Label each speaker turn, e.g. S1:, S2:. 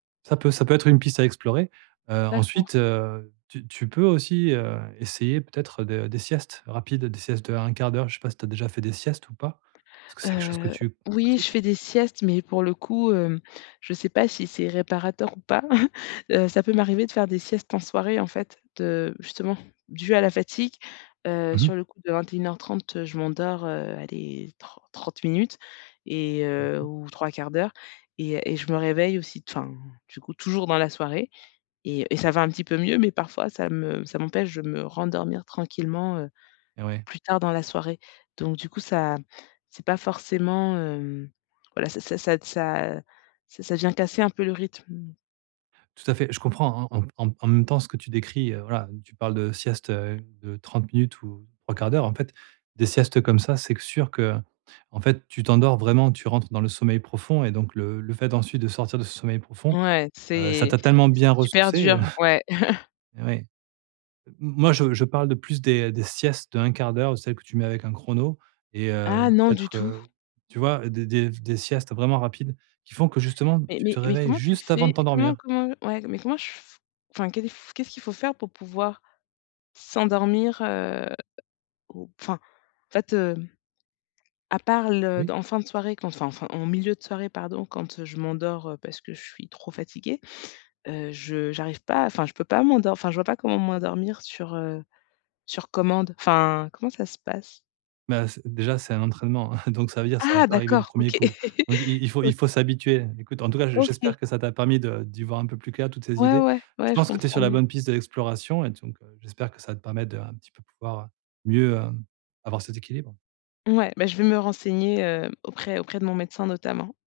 S1: Ça peut ça peut être une piste à explorer. Heu,
S2: D'accord.
S1: ensuite, heu, tu tu peux aussi, heu, essayer peut-être de des siestes rapides, des siestes de 1/4. Je sais pas si tu as déjà fait des siestes ou pas? Est-ce que c'est quelque chose que
S2: Heu.
S1: tu
S2: Oui, je
S1: pratiques?
S2: fais des siestes, mais, pour le coup, hem, je sais pas si c'est réparateur ou pas. Heu, ça peut m'arriver de faire des siestes en soirée, en fait, de justement, dues à la fatigue. Heu,
S1: Mmh mh.
S2: sur le coup, de 21:30, heu, je m'endors, heu, allez, tr trente minutes et,
S1: Mmh
S2: heu,
S1: mh.
S2: ou 3/4 et et je me réveille aussi, t enfin, du coup, toujours dans la soirée. Et et ça va un petit peu mieux, mais parfois, ça me ça m'empêche de me rendormir tranquillement, heu,
S1: Ouais.
S2: plus tard, dans la soirée. Donc, du coup, ça c'est pas forcément, hem, voilà ça ça ça, heu, ça ça ça vient casser un peu le rythme, mmh.
S1: Tout à fait, je comprends, hein, en m en m en même temps, ce que tu décris, heu, voilà, donc tu parles de siestes, heu, de 30 minutes ou 3/4, en fait, des siestes comme ça, c'est q sûr que, en fait, tu t'endors vraiment, tu rentres dans le sommeil profond et donc le le fait, ensuite, de sortir de ce sommeil profond,
S2: Ouais,
S1: heu, ça
S2: c'est
S1: t'a tellement bien
S2: super
S1: ressourcée, heu
S2: dur, ouais.
S1: Oui. M moi, je je parle de plus des des siestes de 1/4, celles que tu mets avec un chrono et heu,
S2: Ah non, du
S1: peut-être,
S2: tout.
S1: heu, tu vois, des des des siestes vraiment rapides qui font, que justement,
S2: Mais
S1: tu
S2: mais
S1: te
S2: mais
S1: réveilles
S2: comment tu
S1: juste avant de
S2: fais? Comment
S1: t'endormir.
S2: comment Ouais, mais comment je f Enfin, qu'est-ce qu'est-ce qu'il faut faire pour pouvoir s'endormir, heu au p enfin, en fait, heu, à part le
S1: Oui.
S2: d en fin de soirée, quand enfin enfin, en milieu de soirée, pardon, quand, heu, je m'endors, heu, parce que je suis trop fatiguée, heu, je j'arrive pas, enfin je peux pas m'endor enfin je vois pas comment m'endormir sur, heu, sur commande. Enfin, comment ça se passe?
S1: Bah, c déjà, c'est un entraînement, hein, donc ça veut dire, ça va
S2: Ah
S1: pas arriver du
S2: d'accord,
S1: premier
S2: OK.
S1: coup. Donc i il faut il
S2: OK.
S1: faut s'habituer. Écoute, en tout cas,
S2: OK.
S1: j'espère que ça t'a permis de d'y voir un peu plus, clair toutes ces
S2: Ouais,
S1: idées.
S2: ouais,
S1: Je
S2: ouais, je
S1: pense que tu es
S2: comprends
S1: sur la
S2: mieux.
S1: bonne piste de l'exploration et donc, heu, j'espère que ça va te permettre de, un petit peu, pouvoir, heu, mieux, heu, avoir cet équilibre.
S2: Ouais, bah, je vais me renseigner, heu, auprès auprès de mon médecin notamment.